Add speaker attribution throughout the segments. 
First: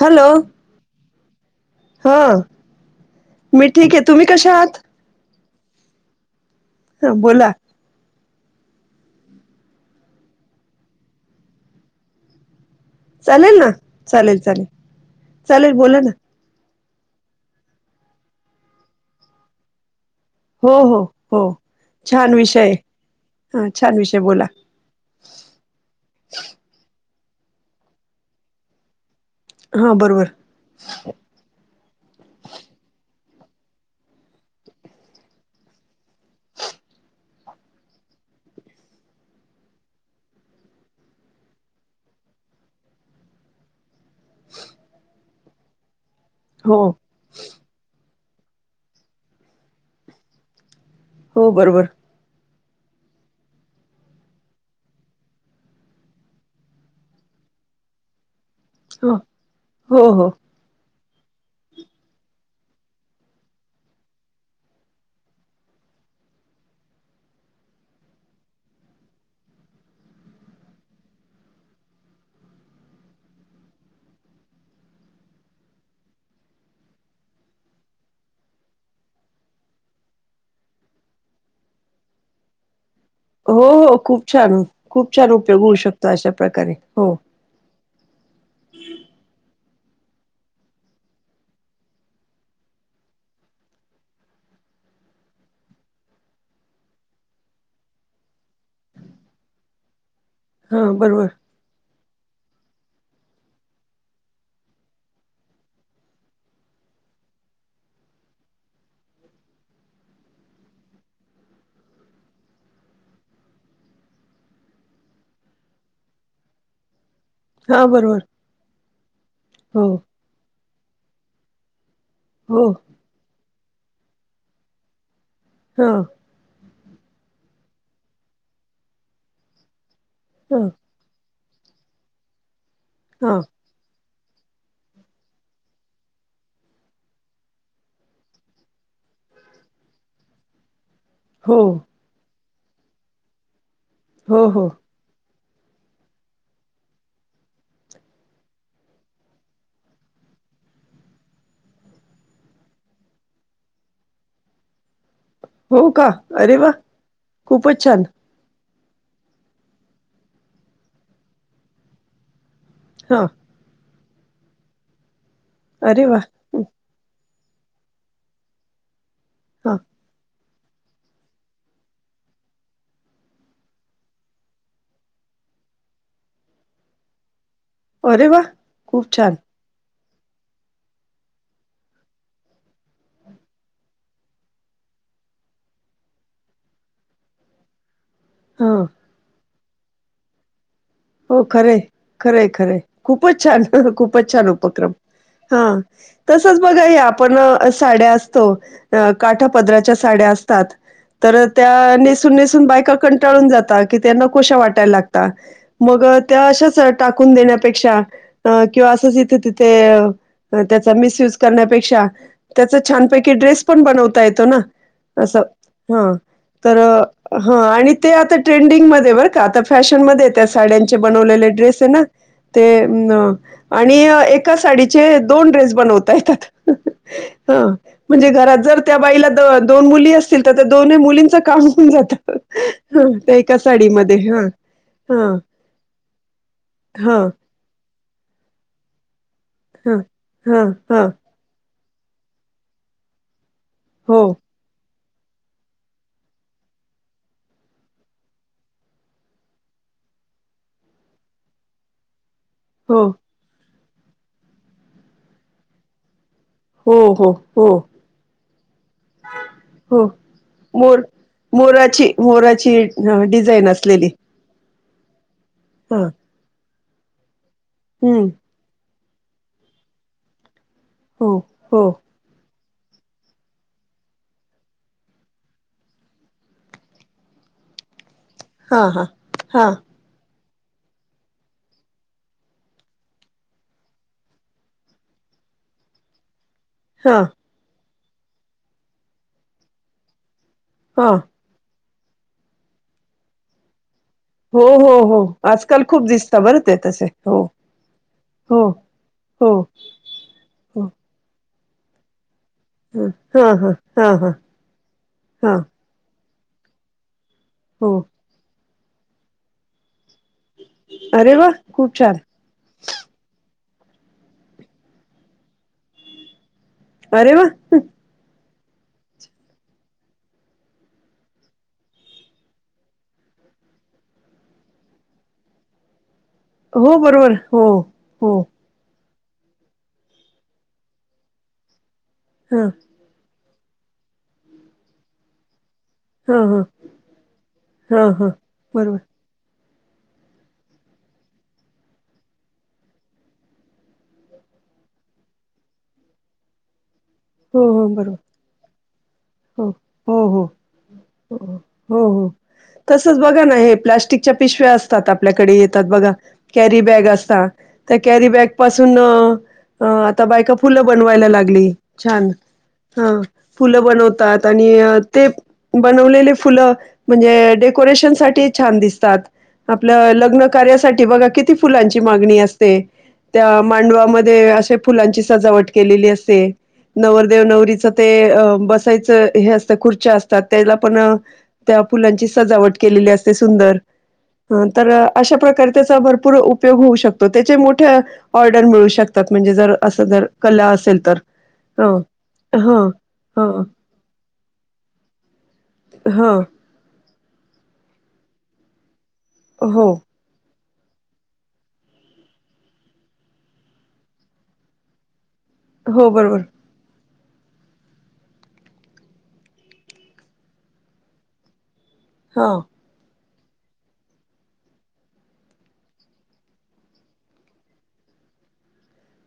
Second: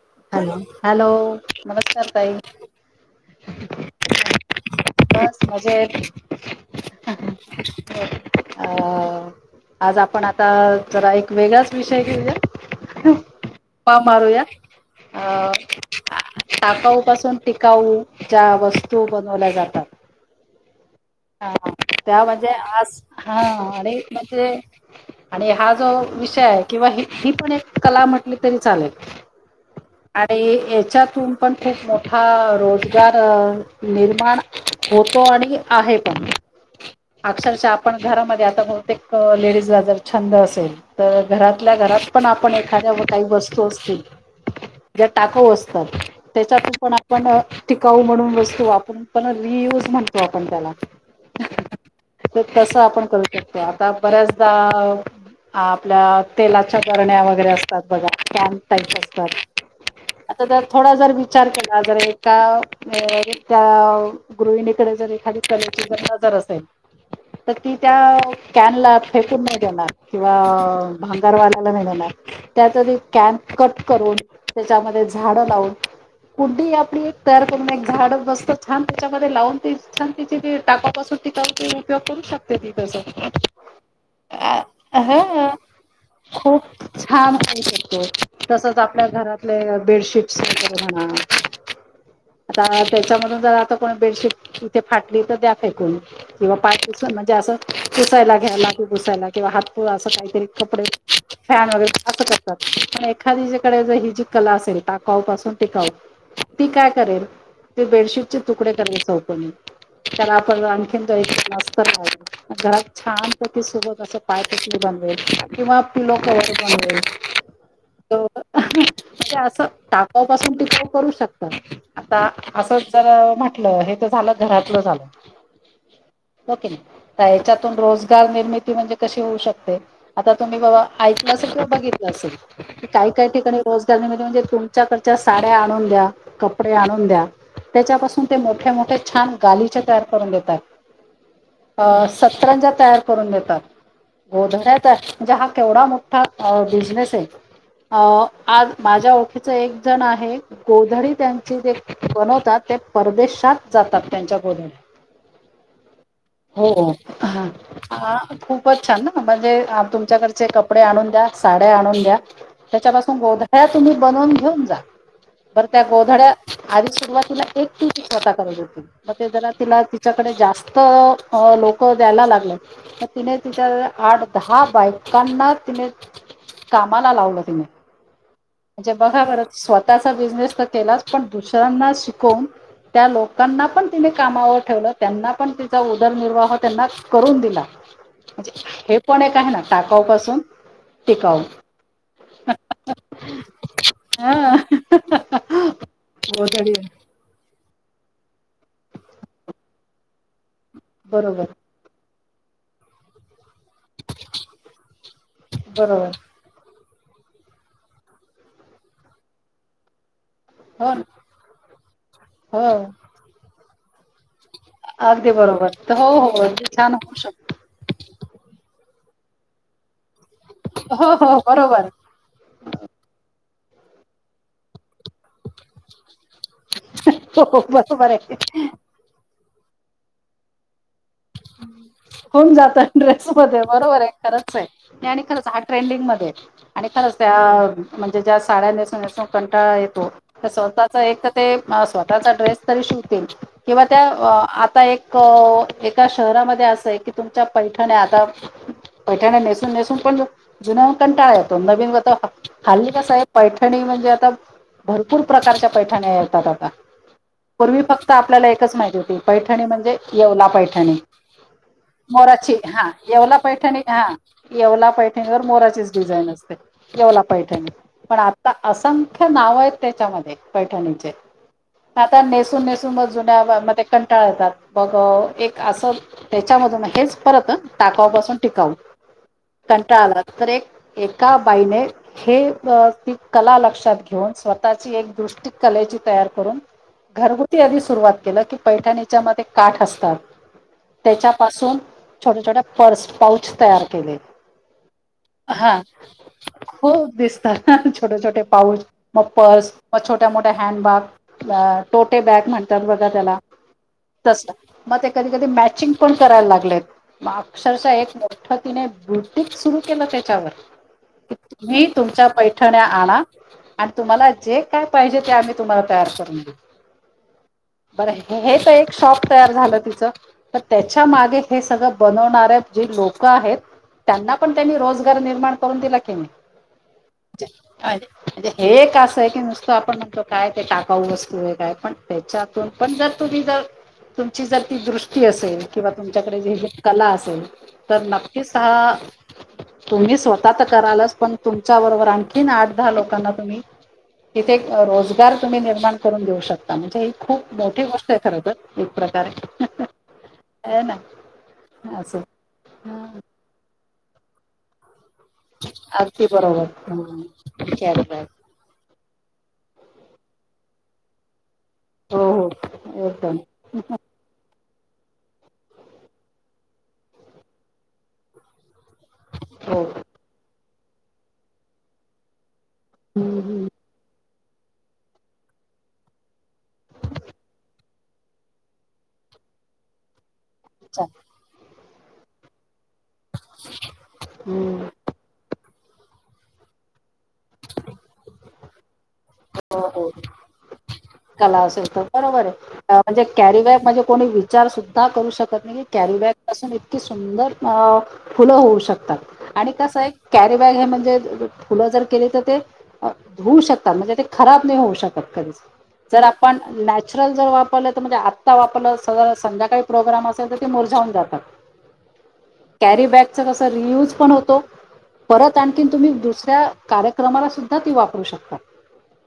Speaker 1: Hello
Speaker 2: hello. नमस्कार
Speaker 1: हा
Speaker 2: तई.
Speaker 1: मी ठीक आहे तुम्ही कशा आहात
Speaker 2: [unintelligible] बस मजेत.
Speaker 1: ह बोला.
Speaker 2: हो अ आज आपण आता जरा एक वेगळाच विषय घेऊया.
Speaker 1: चालेल ना
Speaker 2: पा
Speaker 1: चालेल
Speaker 2: मारूयात
Speaker 1: चालेल
Speaker 2: अ.
Speaker 1: चालेल बोला ना
Speaker 2: टाकाऊ पासून टिकाऊ ज्या वस्तू बनवल्या जातात.
Speaker 1: हो हो. हो
Speaker 2: हा त्या
Speaker 1: छान
Speaker 2: म्हणजे
Speaker 1: विषय आहे
Speaker 2: आज हा
Speaker 1: छान
Speaker 2: आणि
Speaker 1: विषय बोला
Speaker 2: म्हणजे. आणि हा जो विषय आहे किंवा ही पण एक कला म्हटली तरी चालेल.
Speaker 1: हा बरोबर
Speaker 2: आणि याच्यातून. पण खूप मोठा रोजगार निर्माण होतो आणि. आहे पण. अक्षरशः आपण घरामध्ये आता बहतेक लेडीजला जर छंद असेल. तर घरातल्या घरात पण आपण एखाद्या काही वस्तू असतील. ज्या
Speaker 1: [unintelligible]
Speaker 2: टाकाऊ असतात त्याच्यातून
Speaker 1: हो
Speaker 2: पण. पण टिकाऊ म्हणून वस्तू वापरून पण रियूज म्हणतो आपण त्याला.
Speaker 1: हो बरोबर.
Speaker 2: तर तसं आपण करू शकते आता बऱ्याचदा. आपल्या तेलाच्या बरण्या वगैरे असतात बघा.
Speaker 1: हो हो हो
Speaker 2: [unintelligible] थोडा जर विचार केला जर एका त्या गृहिणीकडे जरी. खाली कण्याची जर नजर असेल. तर ती त्या कॅनला फेकून नाही देणार किंवा भांगरवाल्याला नाही देणार. त्यात कॅनप [inaudible] कट करून त्याच्यामध्ये झाड लावून. कुड्डी आपली एक तयार करून एक झाड बस्त छान त्याच्यामध्ये लावून त. [inaudible] ति टाकापासून तीिक उपयोग करू शकते ती त्याचा [inaudible]
Speaker 1: हो हो खूप छान खूप छान उपयोग होऊ शकतो अशा प्रकारे हो
Speaker 2: [inaudible]
Speaker 1: [inaudible]
Speaker 2: हां क तसच आपल्या घरातले बेडशीटस वगरे. [inaudible] [inaudible] आता त्याच्यामधून जर आता कोणी बेडशीट इथे फाटली तर द्या फे कोणी. किंवा पाय पुस म्हणजे असं पुसायला घ्यायला ते पुसायला किंवा हातपु असं काहीतरी. [inaudible] कपडे.
Speaker 1: हा बरोबर
Speaker 2: फॅन वगैरे असं करतात पण एखादी जकडे ही जी कला असेल टाकाऊ पासून टिकाऊ. [inaudible] ती काय करेल ते बेडशीटचे तुकडे करणे सोपनी. त्याला आपण आणखीनस्त. घरात छानपती सोबत असं पायपट बनवेल किंवा पिलो क बनवेल
Speaker 1: हा
Speaker 2: [inaudible]
Speaker 1: बरोबर
Speaker 2: ते असं
Speaker 1: हो
Speaker 2: टाकापासून ते काही करू शकतात. आता
Speaker 1: हो
Speaker 2: असंच जर म्हटलं हे तर झालं घरातलं झालं.
Speaker 1: [inaudible] हा
Speaker 2: [inaudible] ओके ना याच्यातून रोजगार निर्मिती म्हणजे कशी होऊ शकते आता
Speaker 1: हा
Speaker 2: तुम्ही बाबा ऐकलं असेल किंवा बघितलं असेल क काय काय
Speaker 1: हा
Speaker 2: ठिकाणी रोजगार निम म्हणजे तुमच्याकडच्या साड्या आणून द्या कपडे आणून द्या त्याच्यापासून ते मोठे मोठे छान गालचे तयार करून देतात
Speaker 1: हो
Speaker 2: सतरांजा तयार करून देतात
Speaker 1: हो हो
Speaker 2: गोध्या म्हणजे हा केवढा मोठा बिझनेस आहे अ आज माझ्या ओखीच एक जण आहे गोधडी त्यांची जे बनवतात ते परदेशात जातात त्यांच्या गोधडी
Speaker 1: हो का अरे
Speaker 2: [inaudible] [inaudible] हो
Speaker 1: वा
Speaker 2: ह
Speaker 1: खूपच छान
Speaker 2: खूपच छान ना म्हणजे तुमच्याकडचे कपडे आणून द्या साड्या आणून द्या [inaudible] त्याच्यापासून
Speaker 1: हा
Speaker 2: गोधळ्या तुम्ही बनवून घेऊन जा [inaudible] बर त्या
Speaker 1: अरे वा
Speaker 2: गोधळ्या आधी सुरुवातीला एक ती स्वतः गज होती [inaudible] मग ते जरा
Speaker 1: हा
Speaker 2: तिला तिच्याकडे जास्त तर लोक द्यायला लागले [inaudible] तिने तिच्या आठ दहा बायकांना तिने [inaudible] [inaudible] कामाला लावलं तिने [inaudible]
Speaker 1: अरे वा
Speaker 2: म्हणजे
Speaker 1: खूप
Speaker 2: बघा
Speaker 1: छान
Speaker 2: बर स्वतःचा बिझनेस तर केलाच पण दुसऱ्यांना शिकवून त्या लोकांना पण तिने कामावर ठेवलं [inaudible] त्यांना पण तिचा उदरनिर्वाह त्यांना करून दिला [inaudible] म्हणजे
Speaker 1: हा
Speaker 2: हे पण एक आहे ना टाकावपासून
Speaker 1: हो खरे [inaudible] खरे खरे खूपच छान खूपच छान
Speaker 2: हा
Speaker 1: उपक्रम [inaudible] हा तसंच बघा या आपण साड्या असतो काठा पदराच्या साड्या असतात [inaudible] [inaudible] तर
Speaker 2: बरोबर
Speaker 1: त्या नेसून नेसून बायका कंटाळून जातात की त्यांना कोशा वाटायला लागत मग
Speaker 2: बरोबर
Speaker 1: त्या अशाच टाकून देण्यापेक्षा किंवा असंच इथे तिथे त्याचा
Speaker 2: हो ना
Speaker 1: मिसयुज करण्यापेक्षा [inaudible] त्याचा
Speaker 2: हो
Speaker 1: छानपैकी ड्रेस ब येत
Speaker 2: अगदी बरोबर तर हो हो अगदी छान होऊ
Speaker 1: [inaudible]
Speaker 2: शकतो
Speaker 1: ह आणि ते आता ट्रेंडिंगमध्येध्ये बरं का आता फॅशनमध्येध्ये त्या साड्यांचे
Speaker 2: हो हो
Speaker 1: बनवलेले ड्रेस
Speaker 2: बरोबर
Speaker 1: आहे ना ते [inaudible] आणि एक साडीचे दोन ड्रेस बनवता येतात.
Speaker 2: हो
Speaker 1: [inaudible]
Speaker 2: हो बरोबर
Speaker 1: म्हणजे
Speaker 2: आहे.
Speaker 1: घरात जर त्या बाईला दोन मुली असतील तर त्या दोनही मुलीं काम जात
Speaker 2: होऊन जात ड्रेस
Speaker 1: त्या एका
Speaker 2: मध्ये
Speaker 1: साडीमध्ये ह हा [inaudible]
Speaker 2: ट्रेंडिंगमध्ये [inaudible] आणि खरंच त्या म्हणजे ज्या साड्या नस पणट
Speaker 1: हां,
Speaker 2: येतो तर
Speaker 1: हां,
Speaker 2: स्वतःचा
Speaker 1: हां.
Speaker 2: एक तर ते स्वतःचा ड्रेस तरी शिवतील किंवा त्या
Speaker 1: हो,
Speaker 2: आता एक [inaudible] का शहरामध्ये असं आहे कि तुमच्या पैठण आता [inaudible] [inaudible] पैठाण नेसून नेसून पण जुन कंटाळा येतो नवीन वता खाल्ली
Speaker 1: हो,
Speaker 2: कस आहे पैठणी म्हणजे [inaudible] आता भरपूर प्रकारच्या पैठणी येतात आता
Speaker 1: हो हो हो
Speaker 2: पूर्वी फक्त आपल्याला एकच माहिती होती पैठणी म्हणजे
Speaker 1: हो.
Speaker 2: येवला पैठणी
Speaker 1: मोर
Speaker 2: मोराची हा
Speaker 1: अ,
Speaker 2: येवला
Speaker 1: डिझाईन
Speaker 2: पैठणी हा
Speaker 1: असलेली.
Speaker 2: येवला पैठणीवर मोराचीच
Speaker 1: हां,
Speaker 2: डिझाईन असते येवला पैठणी पण
Speaker 1: हं.
Speaker 2: आ असंख्य नाव आहेत त्याच्यामध्ये पैठणीचे
Speaker 1: हो हो
Speaker 2: आता नेसून नेसून मग जुन्या मध्ये कंटाळ येतात बघ एक असं त्याच्यामधून हेच परत टाकावापासून टिकाव
Speaker 1: हां, हां. हां,
Speaker 2: कंटाळला तर एक एका बाईने हे ती कला लक्षात घेऊन स्वतःची एक दृष्टी कलेची तयार करून
Speaker 1: हां,
Speaker 2: घरगुती आधी सुरुवात केलं की पैठणीच्या मध्ये काठ असतात
Speaker 1: हां.
Speaker 2: त्याच्या पाासून छोट्या छोट्या पर्स पाउच तयार केले
Speaker 1: हो, हो, हो.
Speaker 2: हा
Speaker 1: आजकाल खूप दिसता बरं ते तसे.
Speaker 2: खूप
Speaker 1: हो,
Speaker 2: दिसतात छोटे छोटे
Speaker 1: हो,
Speaker 2: पाऊच मग
Speaker 1: हो,
Speaker 2: पर्स मग छोट्या मोठ्या हॅड
Speaker 1: हो.
Speaker 2: बॅग टोटे बॅग म्हण
Speaker 1: ह
Speaker 2: बघा त्याला
Speaker 1: हा हा हा
Speaker 2: [inaudible]
Speaker 1: हा
Speaker 2: तस मग की कधी
Speaker 1: हा
Speaker 2: मंग पण करायला लाग अर
Speaker 1: हो
Speaker 2: [inaudible] तने बुट सुरु केलं
Speaker 1: अरे वा
Speaker 2: त्याच्यावरी [inaudible]
Speaker 1: खूप छान
Speaker 2: तुमच्या पै ठण्या आणा [inaudible] आणि तुम्हाला जे काय पाहिजे ते आम्ही तुम्हाला तयार करून देऊ [inaudible]
Speaker 1: अरे वा
Speaker 2: बर हे तर एक शॉप तयार झालं ति तर त्याच्या मागे हे सगळं बनवणारे जे लोक आहेत त्यांना पण त्यांनी रोजगार निर्माण करून दिला की नाही
Speaker 1: हो बरोबर हो हो
Speaker 2: म्हणजे हे का असं आहे की नुसतं आपण म्हणतो काय ते टाकावू वस्तू कि काय पण
Speaker 1: हा
Speaker 2: त्याच्यातून पण जर तुम्ही जर तुमची जर ती दृष्टी असेल किंवा
Speaker 1: हा
Speaker 2: तुमच्याकडे जे
Speaker 1: हा
Speaker 2: जे कला असेल तर
Speaker 1: हा
Speaker 2: नक्कीच हा
Speaker 1: बरोबर
Speaker 2: तुम्ही स्वतः तर करालच पण तुमच्या बरोबर आणखीन आठ दहा लोकांना तुम्ही तिथे रोजगार तुम्ही निर्माण करून देऊ शकता म्हणजे ह खूप
Speaker 1: हो
Speaker 2: मोठी
Speaker 1: हो
Speaker 2: गोष्ट
Speaker 1: बरोबर
Speaker 2: आहे खरं तर एक प्रकारे
Speaker 1: हो हो हो
Speaker 2: आहे ना
Speaker 1: हो
Speaker 2: असं
Speaker 1: हो तसच
Speaker 2: हं,
Speaker 1: बघा ना हे प्लास्टिकच्या पिशव्या अस त्यात आपल्याकडे येतात बघा
Speaker 2: अगदी बरोबर
Speaker 1: कॅरीबॅग
Speaker 2: हं,
Speaker 1: असता तर कॅ पासून आता बायका फुलं बनवायला लागली
Speaker 2: हो
Speaker 1: छान
Speaker 2: हो
Speaker 1: हा
Speaker 2: एकदम
Speaker 1: फुलं बनवतात आणि ते बनवलेले फुलं म्हणजे डेकोरेशन साठी छान दिसतात
Speaker 2: हो
Speaker 1: आपल्या लग्न कार्यासाठी बघा किती फुलांची मागणी अस
Speaker 2: हं,
Speaker 1: त्या
Speaker 2: हं.
Speaker 1: मांडवामध्ये असे फुलांची सजावट केलेली असते नवरदेव नवरीच ते अ बसायचं हे असतं खुर्च्या असतात त्याला पण
Speaker 2: चालेल.
Speaker 1: त्या फुलांची सजावट केलेली असते सुंदर
Speaker 2: हं,
Speaker 1: तर अशा प्रकारे त्याचा भरपूर उपयोग होऊ शकतो त्याचे मोठे ऑर्डर मिळू शकतो म्हणजे जर
Speaker 2: हो
Speaker 1: असं
Speaker 2: हो
Speaker 1: जर कला असेल तर
Speaker 2: कला असेल
Speaker 1: हो
Speaker 2: तर बरोबर
Speaker 1: हो
Speaker 2: आहे म्हणजे
Speaker 1: हो
Speaker 2: कॅरीबॅक म्हणजे कोणी विचार सुद्धा करू शकत नाही
Speaker 1: हो
Speaker 2: कॅरीबॅग पासून इतकी सुंदर फुलं होऊ शकतात आणि
Speaker 1: हो
Speaker 2: कसं एक कॅरी बॅग हे म्हणजे फुलं जर केली तर ते होऊ शकतात म्हणजे ते खराब नाही होऊ शकत कधीच
Speaker 1: हो
Speaker 2: जर
Speaker 1: बरोबर
Speaker 2: आपण नॅचरल जर वापरलं तर म्हणजे आत्ता वापरलं स संध्याकाळी प्रोग्राम असेल तर ते मोरझावून जातात ह
Speaker 1: हा
Speaker 2: कॅरी बॅगचा कसा रियूज पण होतो परत आणखीन तुम्ही दुसऱ्या कार्यक्रमाला सुद्धा ती वापरू शकता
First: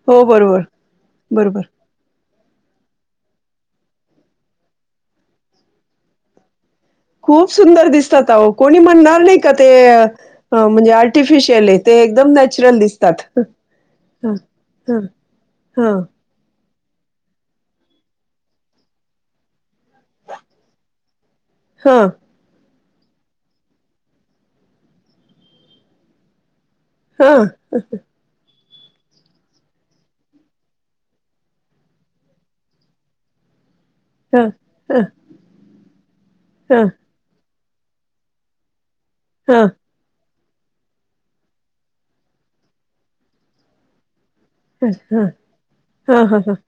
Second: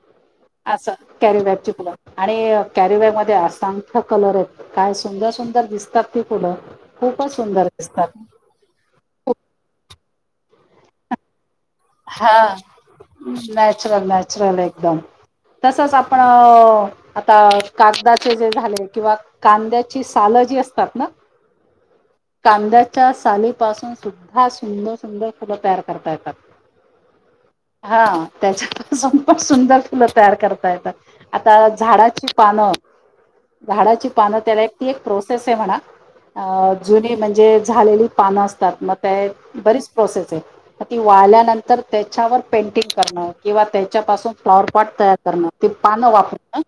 Speaker 1: हो बरोबर
Speaker 2: असं कॅरीवॅब
Speaker 1: बरोबर
Speaker 2: ची कलर आणि कॅरीवॅब मध्ये असंख्य कलर आहेत काय सुंदर सुंदर दिसतात ती पुढं
Speaker 1: खूप सुंदर दिसतात कोणी म्हणणार नाही का ते म्हणजे आर्टिफिशियल आहेत
Speaker 2: हा नॅचरल
Speaker 1: ह
Speaker 2: नॅचरल एकदम
Speaker 1: ह ह
Speaker 2: तसच आपण तर आता कागदाचे जे झाले किंवा कांद्याची सालं जी असतात ना
Speaker 1: हा
Speaker 2: कांद्याच्या सालीपासून सुद्धा सुंदर सुंदर फुलं तयार करता येतात
Speaker 1: हा
Speaker 2: हा त्याच्याासून पण सुंदर फुलं तयार करता येतात आता झाडाची पानं झाडाची पान
Speaker 1: ह
Speaker 2: त्या
Speaker 1: ह
Speaker 2: एक प्रोसेस आहे म्हणा
Speaker 1: ह ह
Speaker 2: जु म्हणजे झालेली पान असतात म
Speaker 1: ह
Speaker 2: बरीच प्रोसेस आहे ती वाल्यानंतर तर त्याच्यावर पेंटिंग करणं किंवा त्याच्यापासून फ्लाॉवरपॉट तयार करण ते पानं
Speaker 1: ह ह ह
Speaker 2: वापरणं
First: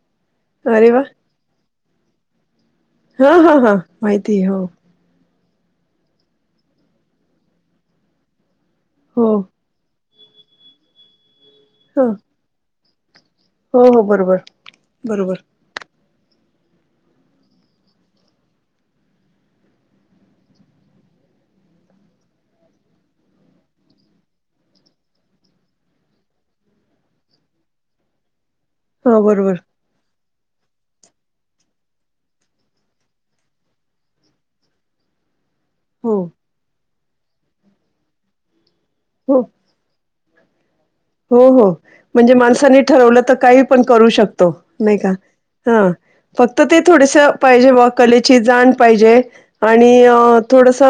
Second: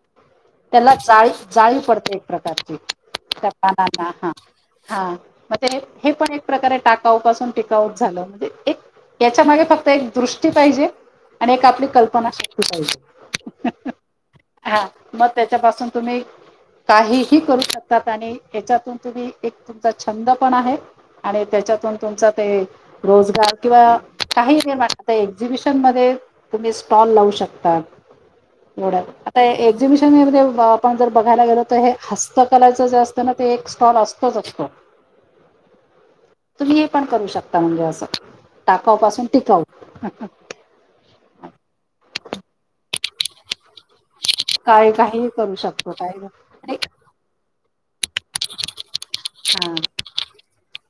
Speaker 1: अरे
Speaker 2: त्याला
Speaker 1: वा
Speaker 2: जाळी जाळी पडते एक प्रकारची
Speaker 1: हा
Speaker 2: त्या
Speaker 1: हा हा
Speaker 2: पानांना हा
Speaker 1: माहिती आहे. हो
Speaker 2: हा म्हणजे हे पण एक प्रकारे टाकाऊ पाासून टिकाऊट झालं म्हणजे एक
Speaker 1: हो
Speaker 2: याच्या मागे फक्त एक दृष्टी पाहिजे आणि एक आपली
Speaker 1: ह
Speaker 2: कल्पना श पाहिजे
Speaker 1: हो हो बरोबर
Speaker 2: हा मग
Speaker 1: बरोबर
Speaker 2: त्याच्या पाासून तुम्ही काहीही करू शकतात आणि हच्यातून तुम्ही एक तुमचा छंद पण आहे आणि त्याच्यातून तुमचा ते रोजगार किंवा काही आता एक्झिबिशन मध्ये तुम्ही स्टॉल लावू शकता एड
Speaker 1: हो
Speaker 2: आता
Speaker 1: बरोबर
Speaker 2: एक्झिबिशन मध्ये आपण जर बघायला गेलो तर हे हस्तकलाचं जे असतं ना ते एक स्टॉल असतोच असतो
Speaker 1: हो
Speaker 2: तुम्ही हे पण करू शकता म्हणजे असं टाकावपासून
Speaker 1: हो
Speaker 2: टिकाव
Speaker 1: हो हो म्हणजे माणसांनी ठरवलं तर काही पण करू शकतो
Speaker 2: काय
Speaker 1: नाही का
Speaker 2: काही करू
Speaker 1: हां
Speaker 2: शकतो काय
Speaker 1: फक्त ते थोडेस पाहिजे कलेची जाण पाहिजे
Speaker 2: हा
Speaker 1: आणि थोडस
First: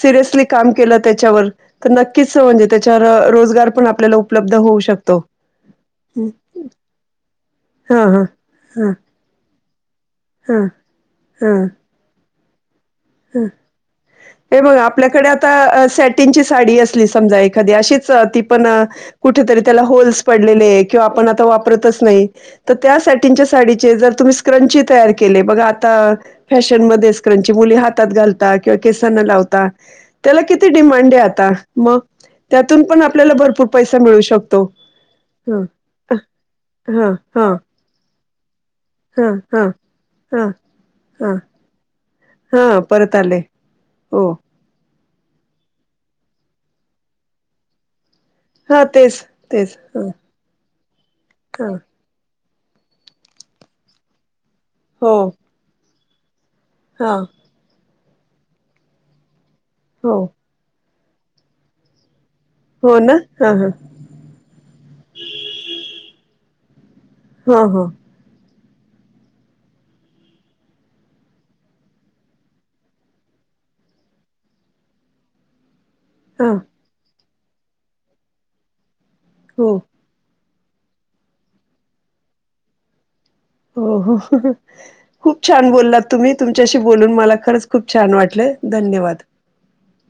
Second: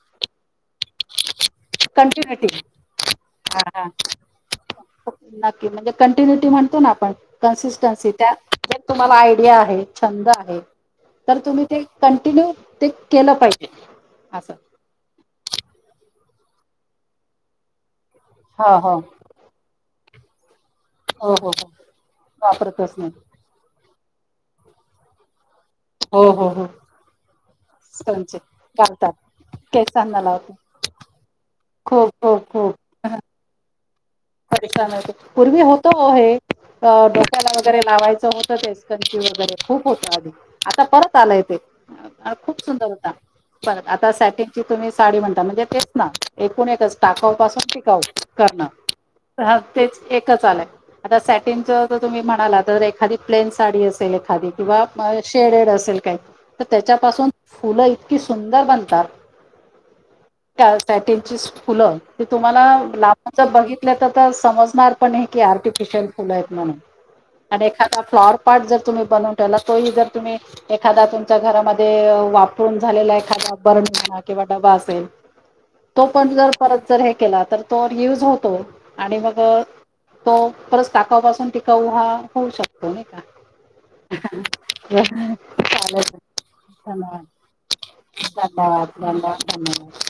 Speaker 1: सिरियसली काम केलं त्याच्यावर तर नक्कीच
Speaker 2: कंटिन्युटी
Speaker 1: म्हणजे त्याच्यावर
Speaker 2: हा
Speaker 1: रोजगार
Speaker 2: हा
Speaker 1: पण आपल्याला उपलब्ध होऊ शकत
Speaker 2: नक्की म्हणजे कंटिन्युटी म्हणतो ना आपण
Speaker 1: हां
Speaker 2: कन्सिस्टन्सी
Speaker 1: हां
Speaker 2: त्या
Speaker 1: हां
Speaker 2: तुम्हाला आयडिया आहे छंद आहे
Speaker 1: हां
Speaker 2: तर तुम्ही ते कंटिन्यू ते केलं
Speaker 1: ह
Speaker 2: पाहिजे असं
Speaker 1: हे मग आप आपल्याकडे आता सॅटिनची साडी असली समजा एखादी अशीच ती पण
Speaker 2: हा हो
Speaker 1: कुठेतरी त्याला होल्
Speaker 2: हो हो हो
Speaker 1: तर
Speaker 2: वापरतच
Speaker 1: त्या
Speaker 2: नाही
Speaker 1: सॅटिनच्या साडीचे जर तुम्ही स्क्रंची तयार केले ब आता
Speaker 2: हो हो हो
Speaker 1: फशन म स्क्रं मुली हातात
Speaker 2: स्टोनचे
Speaker 1: घाता किंवा
Speaker 2: घालतात
Speaker 1: केसांना लावता
Speaker 2: केसांना
Speaker 1: त्याला
Speaker 2: लावतात
Speaker 1: किती डिमांड आहे आता मग
Speaker 2: खूप खूप
Speaker 1: त्यातून पण आपल्याला भरपूर पैसा मिळू शकतो
Speaker 2: परशानते पूर्वी
Speaker 1: हं.
Speaker 2: होतो
Speaker 1: अ,
Speaker 2: हे
Speaker 1: हां,
Speaker 2: डोक्याला
Speaker 1: हां,
Speaker 2: वगैरे लावायचं होतं तेसकंची
Speaker 1: हां,
Speaker 2: वगैरे
Speaker 1: हां,
Speaker 2: खूप होतं आधी
Speaker 1: हां,
Speaker 2: आता परत
Speaker 1: हां,
Speaker 2: आला य तेे खूप
Speaker 1: हां,
Speaker 2: सुंदर होता
Speaker 1: परत आले.
Speaker 2: परत आता
Speaker 1: हो.
Speaker 2: सॅटिंग ची तुम्ही साडी म्हणता म्हणजे तेच ना एकूण एकच टाकाू पासून टिकाऊ करणार
Speaker 1: होतेतीस
Speaker 2: हा तेच एकच आलंय आता सॅटिनच
Speaker 1: हां.
Speaker 2: तुम्ही म्हणाला तर एखादी प्लेन साडी असेल एखादी किंवा
Speaker 1: हो.
Speaker 2: शेडेड असेल काय तर
Speaker 1: हां,
Speaker 2: त्याच्यापासून फुलं इतकी सुंदर बनतात.
Speaker 1: हो.
Speaker 2: सॅटेची फुलं ती तुम्हाला
Speaker 1: हो ना
Speaker 2: लांब
Speaker 1: हा
Speaker 2: जर
Speaker 1: हा
Speaker 2: बघित ती आता समजणार पण नाही की आर्टिल्फिशिअल फुल आहेत म्हणून
Speaker 1: हा
Speaker 2: त्यात
Speaker 1: हा
Speaker 2: एखादा फ्लॉवरपॉट पाठ जर तुम्ही बनवून ठला तोही जर तुम्ही. एखादा तुमच्या घरामध्ये वापरून झालेला एखादा बर्णी किंवा डबा असेल. तो पण
Speaker 1: हा
Speaker 2: जर परत जर हे केला तर तो युज होतो आणि मग.
Speaker 1: हो
Speaker 2: तो परच टाकापासून टिकाऊ हा होऊ शकतो नाही का.
Speaker 1: हो हो. खूप छान बोललात
Speaker 2: चालेल
Speaker 1: तुम्ही तुमच्याशी बोलून
Speaker 2: धन्यवाद
Speaker 1: मला खरंच खूप छान वाटलंय धन्यवाद.
Speaker 2: [inaudible]